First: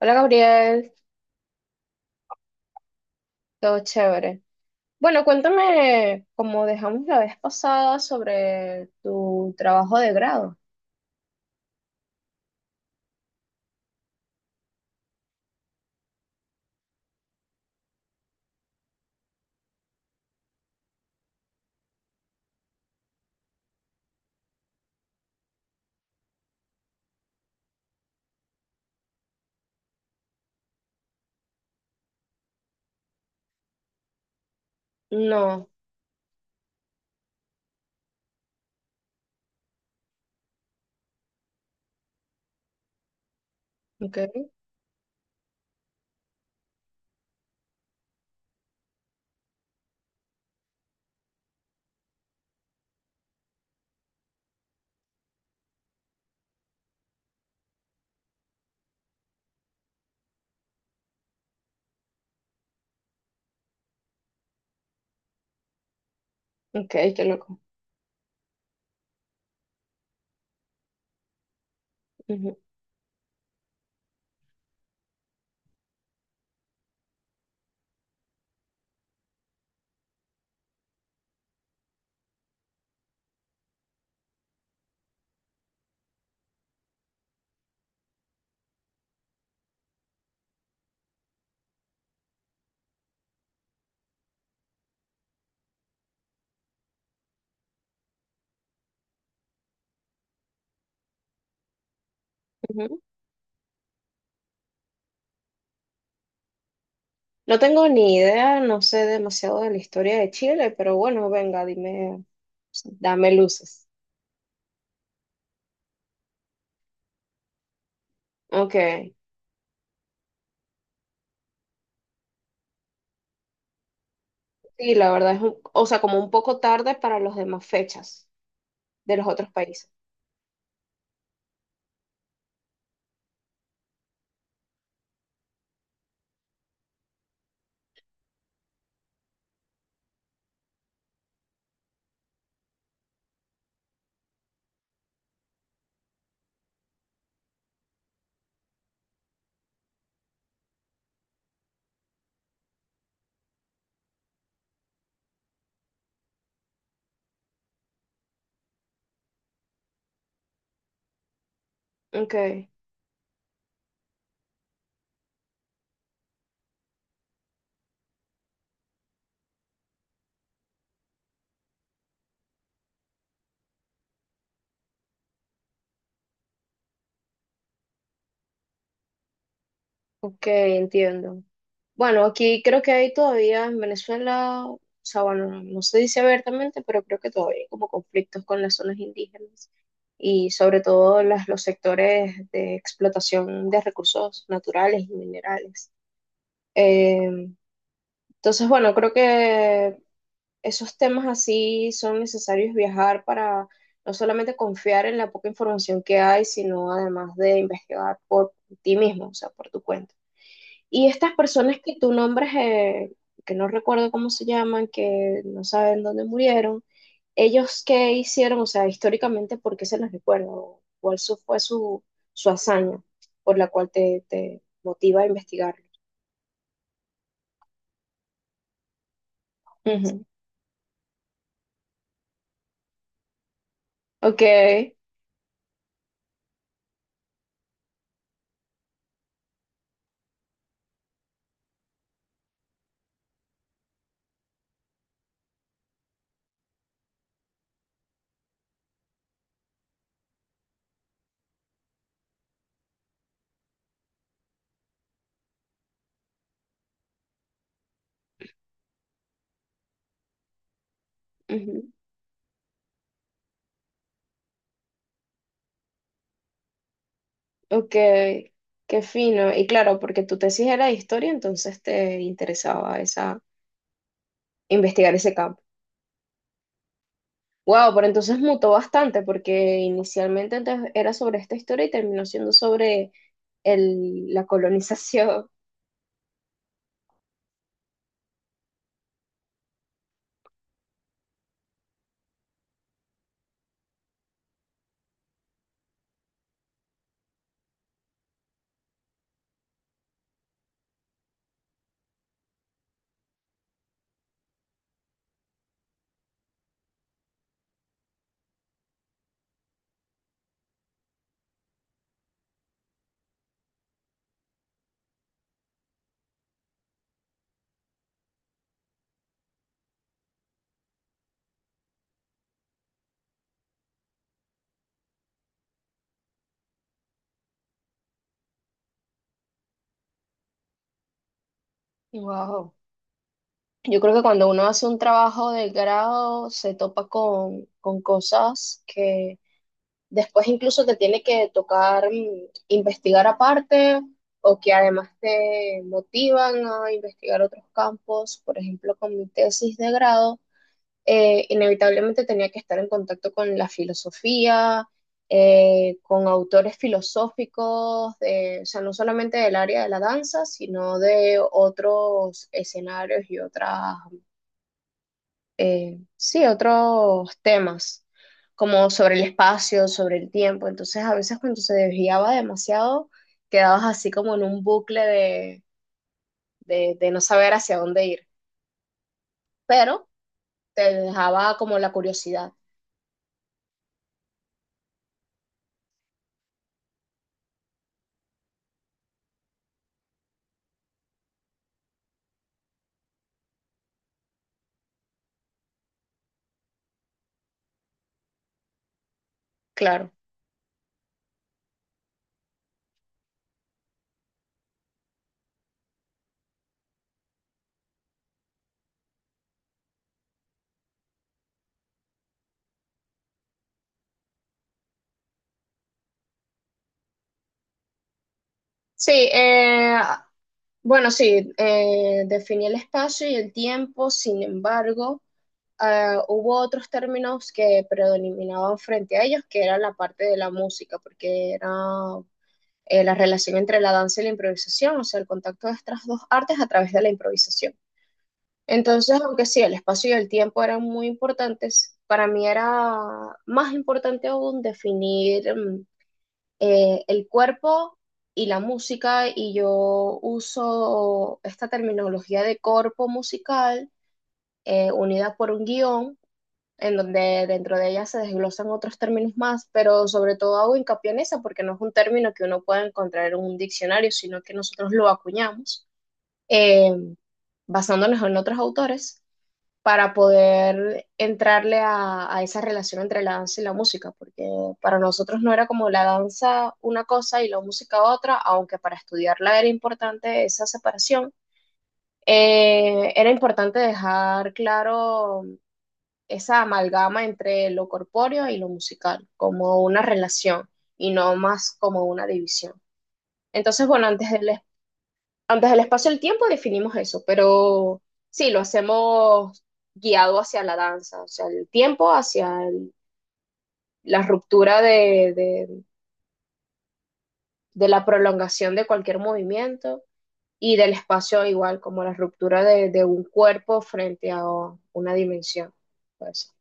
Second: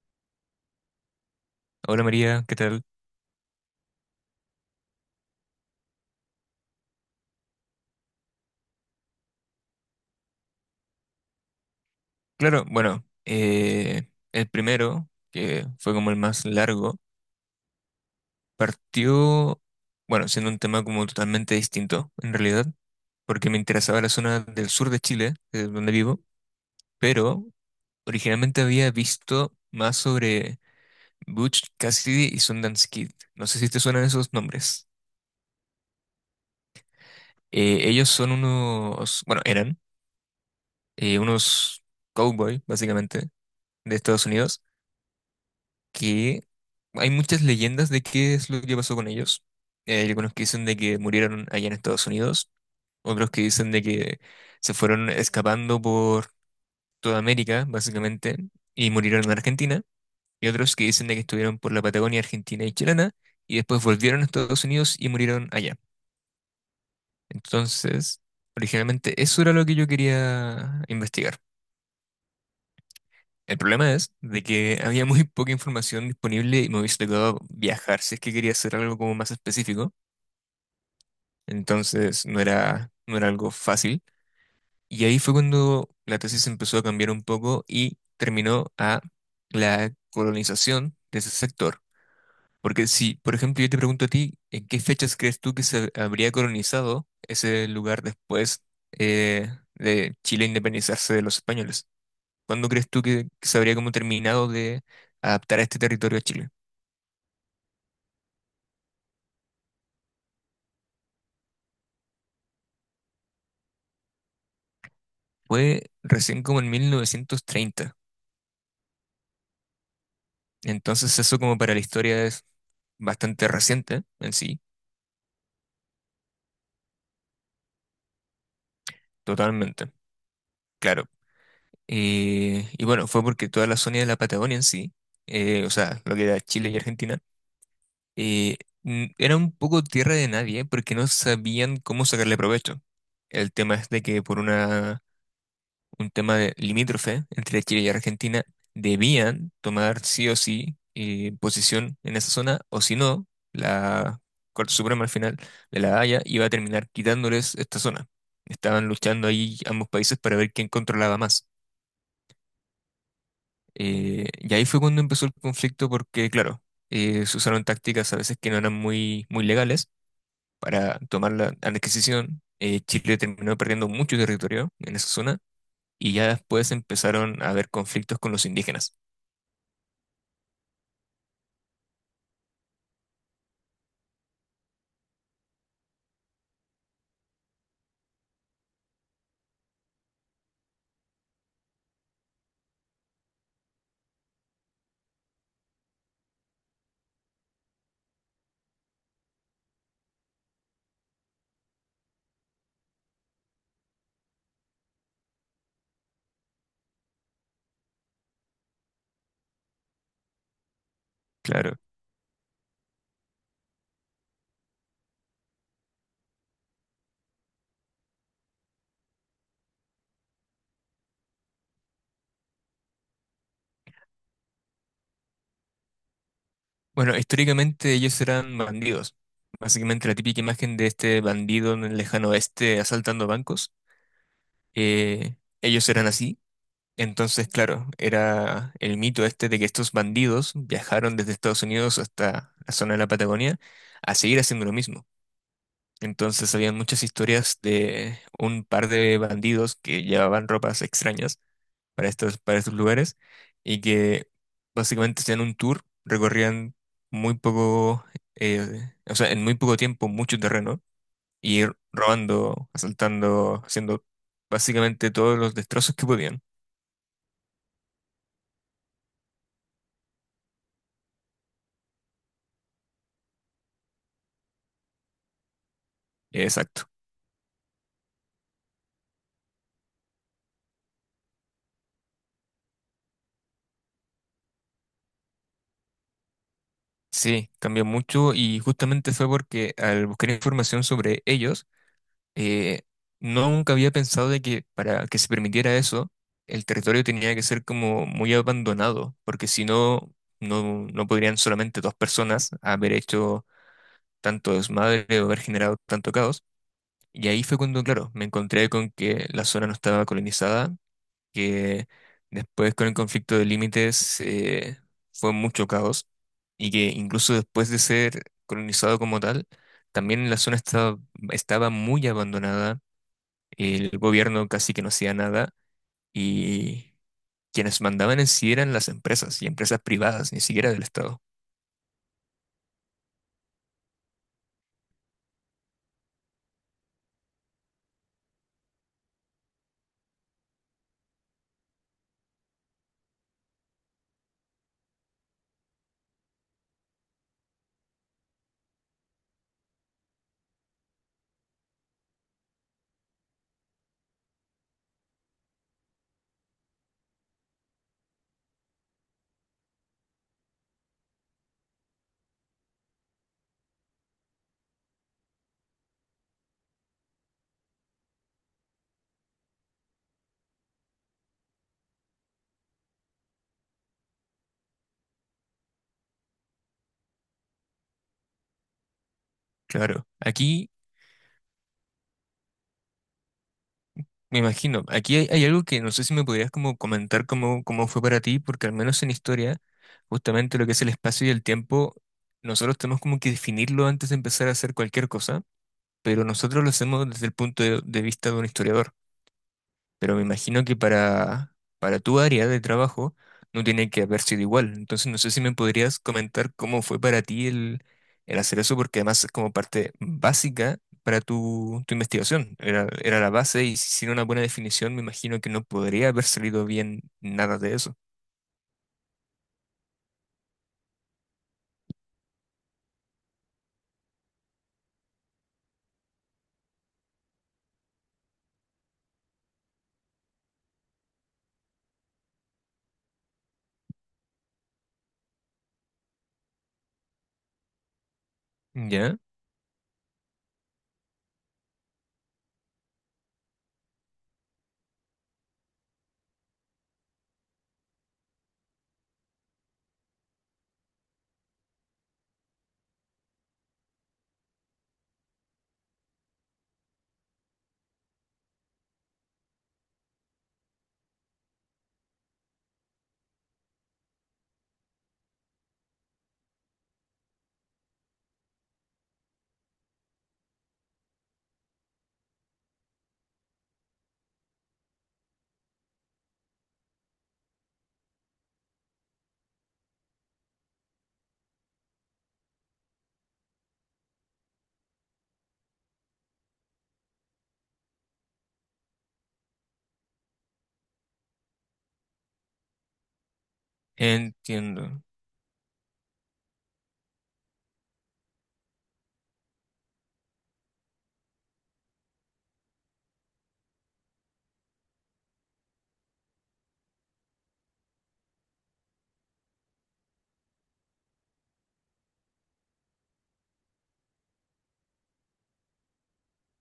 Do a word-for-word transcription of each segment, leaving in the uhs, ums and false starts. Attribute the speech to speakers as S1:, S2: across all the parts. S1: Hola Gabriel,
S2: Hola María, ¿qué tal?
S1: todo chévere. Bueno, cuéntame, como dejamos la vez pasada, sobre tu trabajo de grado.
S2: Claro, bueno, eh, el primero, que fue como el más largo, partió, bueno, siendo un tema como totalmente distinto, en realidad, porque me interesaba la zona del sur de Chile, que es donde vivo, pero originalmente había visto más sobre Butch Cassidy y Sundance Kid. No sé si te suenan esos nombres.
S1: No,
S2: Eh, ellos son unos, bueno, eran eh, unos cowboy, básicamente, de
S1: ok,
S2: Estados Unidos, que hay muchas leyendas de qué es lo que pasó con ellos. Eh, Hay algunos que dicen de que murieron allá en Estados Unidos, otros que dicen de que se fueron escapando por toda América, básicamente, y murieron en Argentina, y otros que dicen de que estuvieron por la Patagonia argentina y chilena, y después volvieron a Estados Unidos y murieron allá.
S1: ok, qué loco.
S2: Entonces, originalmente eso era lo que yo quería investigar.
S1: Ujú,
S2: El problema es de que había muy poca información disponible y me hubiese tocado viajar si es que quería hacer algo como más específico. Entonces no era, no era algo fácil. Y ahí fue cuando la tesis empezó a cambiar un poco y terminó a la colonización de ese sector. Porque si, por ejemplo, yo te pregunto a ti, ¿en qué fechas crees tú que se habría colonizado ese lugar después eh, de Chile independizarse de los españoles? ¿Cuándo crees
S1: ujú.
S2: tú que, que se habría como terminado de adaptar a este territorio a Chile?
S1: No tengo ni idea, no sé demasiado de la historia de Chile, pero bueno, venga, dime, dame luces.
S2: Fue recién como en mil novecientos treinta.
S1: Ok,
S2: Entonces eso como para la historia es bastante reciente en sí,
S1: sí, la verdad es, un- o sea, como un poco tarde para las demás fechas de los otros países.
S2: totalmente, claro. Eh, y bueno, fue porque toda la zona de la Patagonia en sí, eh, o sea, lo que era Chile y Argentina, eh, n- era un poco tierra de nadie porque no sabían cómo sacarle provecho. El tema es de que por una un tema de limítrofe entre Chile y Argentina, debían tomar sí o sí eh, posición en esa zona, o si no, la Corte Suprema al final de La Haya iba a terminar quitándoles esta zona. Estaban luchando ahí ambos países para ver quién controlaba más.
S1: Ok.
S2: Eh, y ahí fue cuando empezó el conflicto porque, claro, eh, se usaron tácticas a veces que no eran muy, muy legales para tomar la adquisición. Eh, Chile terminó perdiendo mucho territorio en esa zona y ya después empezaron a haber conflictos con los indígenas.
S1: Ok, entiendo. Bueno, aquí creo que hay todavía en Venezuela, o sea, bueno, no se dice abiertamente, pero creo que todavía hay como conflictos con las zonas indígenas y sobre todo las, los sectores de explotación de recursos naturales y minerales. Eh, entonces, bueno, creo que esos temas así son necesarios viajar para no solamente confiar en la poca información que hay, sino además de investigar por ti mismo, o sea, por tu cuenta. Y estas personas
S2: Claro.
S1: que tú nombras, eh, que no recuerdo cómo se llaman, que no saben dónde murieron, ¿ellos qué hicieron? O sea, históricamente, ¿por qué se les recuerda? ¿O ¿Cuál su- fue su, su hazaña por la cual te, te motiva a investigarlo?
S2: Bueno, históricamente ellos eran bandidos. Básicamente la
S1: Ujú.
S2: típica imagen de este bandido en el lejano oeste asaltando bancos.
S1: Ok,
S2: eh, Ellos eran así. Entonces, claro, era el mito este de que estos bandidos viajaron desde Estados Unidos hasta la zona de la Patagonia a seguir haciendo lo mismo. Entonces, habían muchas historias de un par de bandidos que llevaban ropas extrañas para estos, para estos lugares y que básicamente hacían un tour, recorrían muy poco, eh, o sea, en muy poco tiempo mucho terreno y ir
S1: ujú,
S2: robando, asaltando, haciendo básicamente todos los destrozos que podían.
S1: ok, qué fino. Y claro, porque tu tesis era de historia, entonces te interesaba esa, investigar ese campo.
S2: Exacto.
S1: Wow, pero entonces mutó bastante porque inicialmente antes era sobre esta historia y terminó siendo sobre el- la colonización.
S2: Sí, cambió mucho y justamente fue porque al buscar información sobre ellos, eh, no, nunca había pensado de que para que se permitiera eso, el territorio tenía que ser como muy abandonado, porque si no, no, no podrían solamente dos personas haber hecho tanto desmadre o haber generado tanto caos. Y ahí fue cuando, claro, me encontré con que la zona no estaba colonizada, que después con el conflicto de límites eh, fue mucho caos, y que incluso después de ser colonizado como tal, también la zona estaba, estaba muy abandonada, el gobierno casi que no hacía nada y quienes mandaban en sí eran las empresas y empresas privadas, ni siquiera del Estado.
S1: Wow. Yo creo que cuando uno hace un trabajo de grado se topa con, con cosas que después incluso te tiene que tocar mm, investigar aparte o que además te motivan a investigar otros campos. Por ejemplo, con mi tesis de grado. Eh, inevitablemente tenía que estar en contacto con la filosofía, eh, con autores filosóficos, de- o sea, no solamente del área de la danza, sino de otros escenarios y otras, eh, sí, otros temas, como sobre el espacio, sobre el tiempo. Entonces, a veces cuando se desviaba demasiado, quedabas así como en un bucle de, de, de no saber hacia dónde ir,
S2: Claro,
S1: pero
S2: aquí
S1: te dejaba como la curiosidad,
S2: me imagino, aquí hay, hay algo que no sé si me podrías como comentar cómo, cómo fue para ti, porque al menos en historia, justamente lo que es el espacio y el tiempo, nosotros tenemos como que definirlo antes de empezar a hacer cualquier cosa, pero nosotros lo hacemos desde el punto de de vista de un historiador.
S1: claro.
S2: Pero me imagino que para, para tu área de trabajo no tiene que haber sido igual. Entonces no sé si me podrías comentar cómo fue para ti el, el hacer eso, porque además es como parte básica para tu, tu investigación. Era, era la base y sin una buena definición me imagino que no podría haber salido bien nada de eso.
S1: Sí, eh, bueno, sí, eh, definí el espacio y el tiempo, sin embargo, eh, hubo otros términos que predominaban frente a ellos, que era la parte de la música, porque era eh, la relación entre la danza y la improvisación, o sea, el contacto de estas dos artes a través de la improvisación.
S2: Ya,
S1: Entonces, aunque sí, el espacio y el tiempo eran muy importantes, para mí era más importante aún definir, mm, eh, el cuerpo y la música, y yo uso esta terminología de corpo musical eh, unida por un guión, en donde dentro de ella se desglosan otros términos más, pero sobre todo hago hincapié en esa porque no es un término que uno pueda encontrar en un diccionario, sino que nosotros lo acuñamos eh, basándonos en otros autores para poder entrarle a, a, esa relación entre la danza y la música, porque para nosotros no era como la danza una cosa y la música otra, aunque para estudiarla era importante esa separación, eh, era importante dejar claro esa amalgama entre lo corpóreo y lo musical, como una relación y no más como una división. Entonces, bueno, antes del
S2: entiendo.
S1: antes del espacio y el tiempo definimos eso, pero sí, lo hacemos guiado hacia la danza, o sea, el tiempo hacia el- la ruptura de, de- de la prolongación de cualquier movimiento y del espacio igual, como la ruptura de, de un cuerpo frente a una dimensión. Pues,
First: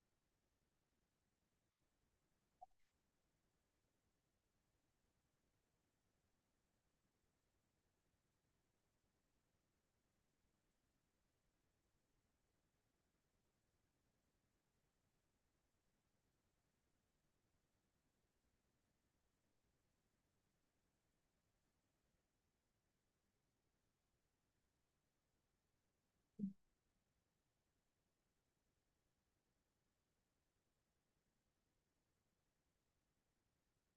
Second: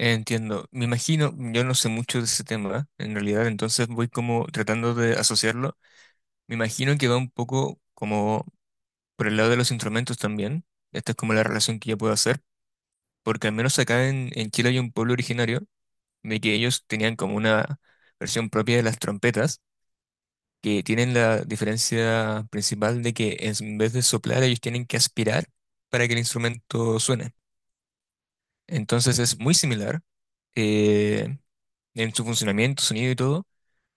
S2: Entiendo. Me imagino, yo no sé mucho de ese tema, en realidad, entonces voy como tratando de asociarlo. Me imagino que va un poco como por el lado de los instrumentos también, esta es como la relación que yo puedo hacer, porque al menos acá en, en Chile hay un pueblo originario de que ellos tenían como una versión propia de las trompetas, que tienen la diferencia principal de que es- en vez de soplar ellos tienen que aspirar para que el instrumento suene. Entonces es muy similar eh, en su funcionamiento, sonido y todo,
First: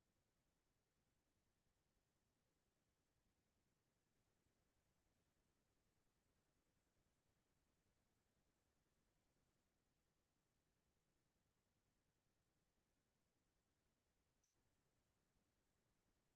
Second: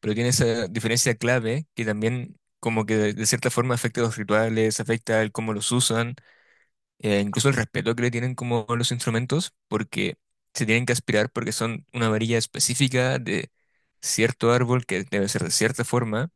S2: pero tiene esa diferencia clave que también como que de, de cierta forma afecta a los rituales, afecta el cómo los usan eh, incluso el respeto que le tienen como a los instrumentos, porque se tienen que aspirar porque son una varilla específica de cierto árbol que debe ser de cierta forma,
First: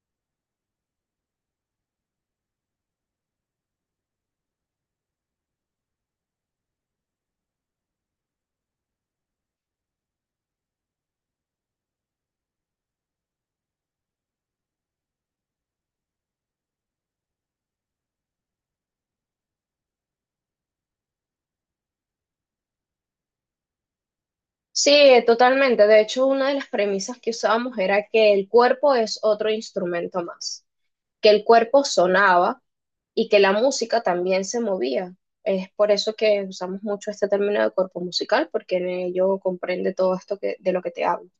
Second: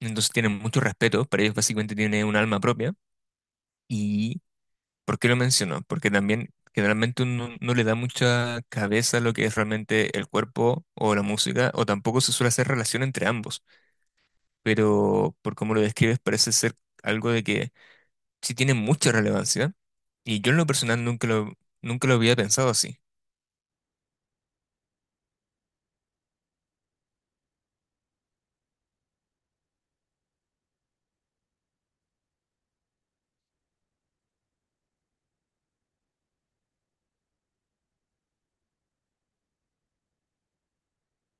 S2: entonces tienen mucho respeto, para ellos básicamente tiene un alma propia. ¿Y por qué lo menciono? Porque también generalmente uno no le da mucha cabeza a lo que es realmente el cuerpo o la música, o tampoco se suele hacer relación entre ambos, pero por cómo lo describes parece ser algo de que sí tiene mucha relevancia y yo en lo personal nunca lo, nunca lo había pensado así.
S1: sí, totalmente. De hecho, una de las premisas que usábamos era que el cuerpo es otro instrumento más, que el cuerpo sonaba y que la música también se movía. Es por eso que usamos mucho este término de cuerpo musical, porque en ello comprende todo esto que, de lo que te hablo.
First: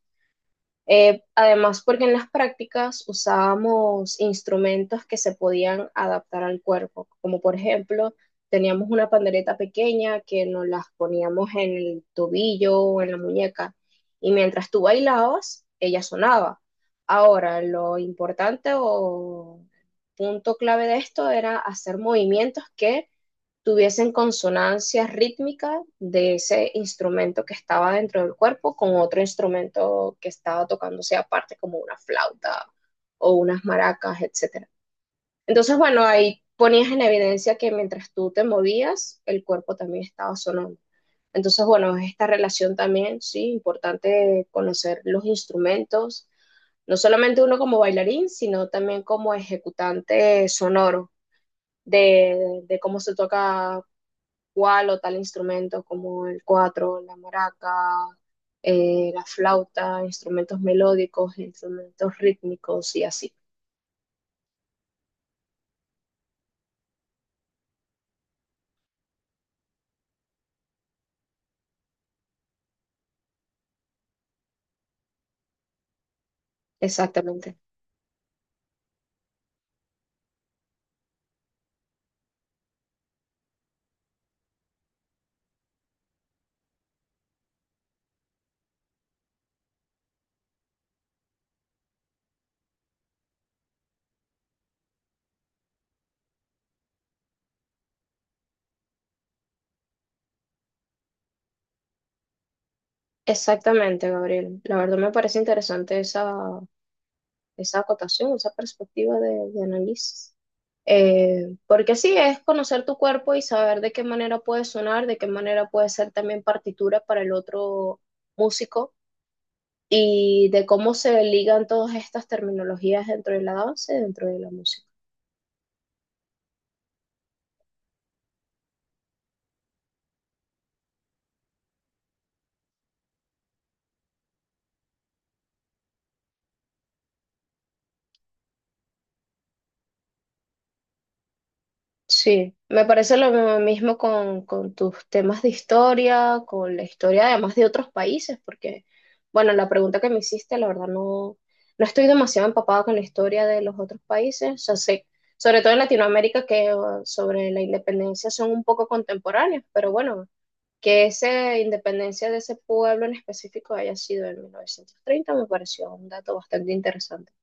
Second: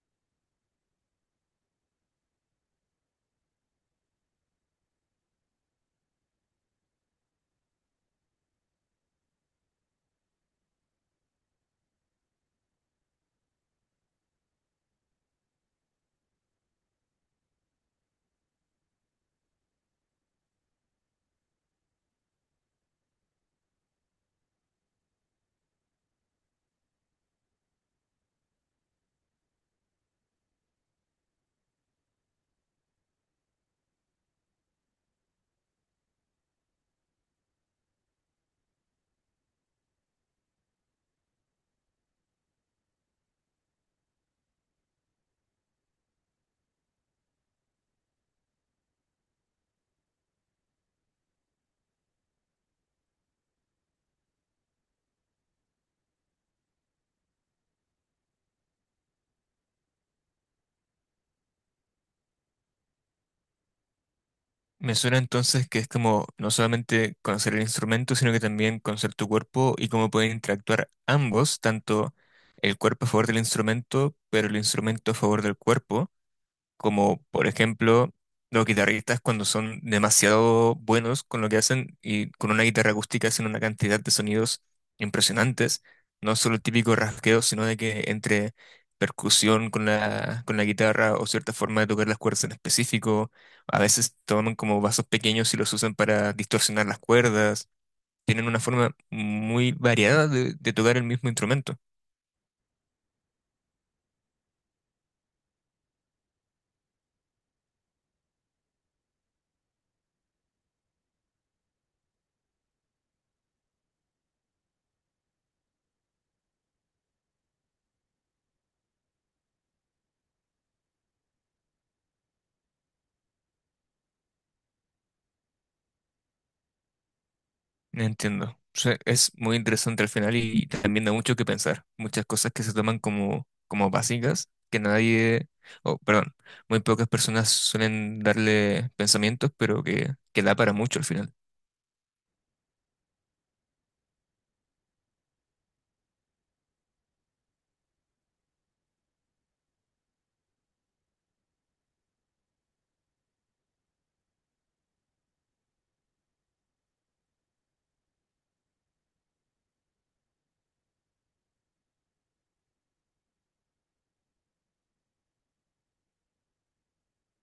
S1: Eh, además, porque en las prácticas usábamos instrumentos que se podían adaptar al cuerpo, como por ejemplo, teníamos una pandereta pequeña que nos las poníamos en el tobillo o en la muñeca, y mientras tú bailabas, ella sonaba. Ahora, lo importante o punto clave de esto era hacer movimientos que tuviesen consonancia rítmica de ese instrumento que estaba dentro del cuerpo con otro instrumento que estaba tocándose aparte, como una flauta o unas maracas, etcétera. Entonces, bueno, ahí ponías en evidencia que mientras tú te movías, el cuerpo también estaba sonando. Entonces, bueno, esta relación también, sí, importante conocer los instrumentos, no solamente uno como bailarín, sino también como ejecutante sonoro de, de cómo se toca cuál o tal instrumento como el cuatro, la maraca, eh, la flauta, instrumentos melódicos, instrumentos rítmicos y así.
S2: Me suena entonces que es como no solamente conocer el instrumento, sino que también conocer tu cuerpo y cómo pueden interactuar ambos, tanto el cuerpo a favor del instrumento, pero el instrumento a favor del cuerpo, como por
S1: Exactamente.
S2: ejemplo los guitarristas cuando son demasiado buenos con lo que hacen y con una guitarra acústica hacen una cantidad de sonidos impresionantes, no solo el típico rasgueo, sino de que entre percusión con la, con la guitarra o cierta forma de tocar las cuerdas en específico, a veces toman como vasos pequeños y los usan para distorsionar las cuerdas, tienen una forma muy variada de de tocar el mismo instrumento.
S1: Exactamente, Gabriel. La verdad me parece interesante esa, esa acotación, esa perspectiva de, de análisis. Eh, porque sí, es conocer tu cuerpo y saber de qué manera puede sonar, de qué manera puede ser también partitura para el otro músico y de cómo se ligan todas estas terminologías dentro de la danza y dentro de la música.
S2: Entiendo. O sea, es muy interesante al final y también da mucho que pensar. Muchas cosas que se toman como, como básicas, que nadie, o perdón, muy pocas personas suelen darle pensamientos, pero que, que da para mucho al final.
S1: Sí, me parece lo mismo con, con tus temas de historia, con la historia además de otros países, porque, bueno, la pregunta que me hiciste, la verdad no, no estoy demasiado empapada con la historia de los otros países, o sea, sé, sobre todo en Latinoamérica, que uh, sobre la independencia son un poco contemporáneos, pero bueno, que esa independencia de ese pueblo en específico haya sido en mil novecientos treinta me pareció un dato bastante interesante.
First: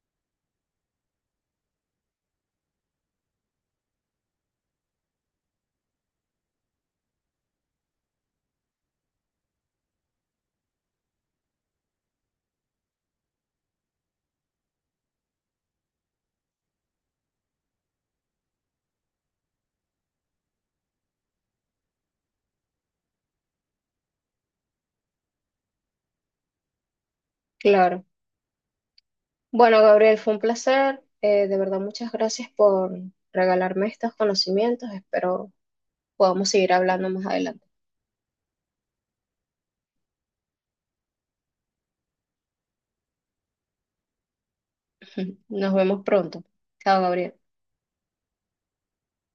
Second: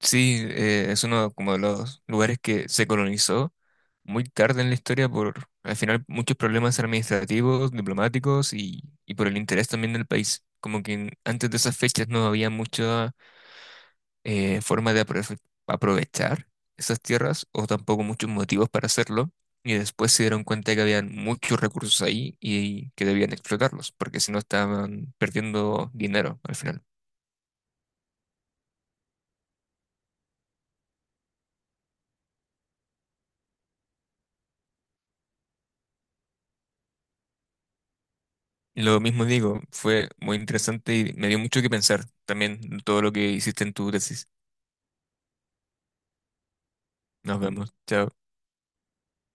S2: Sí, eh, es uno como de los lugares que se colonizó muy tarde en la historia por al final muchos problemas administrativos, diplomáticos y, y por el interés también del país. Como que en- antes de esas fechas no había mucho eh, forma de aprove- aprovechar esas tierras o tampoco muchos motivos para hacerlo. Y después se dieron cuenta que habían muchos recursos ahí y que debían explotarlos, porque si no estaban perdiendo dinero al final.
S1: Claro. Bueno, Gabriel, fue un placer. Eh, de verdad, muchas gracias por regalarme estos conocimientos. Espero podamos seguir hablando más adelante.
S2: Lo mismo digo, fue muy interesante y me dio mucho que pensar también todo lo que hiciste en tu tesis.
S1: Nos vemos pronto. Chao, Gabriel.
S2: Nos vemos, chao.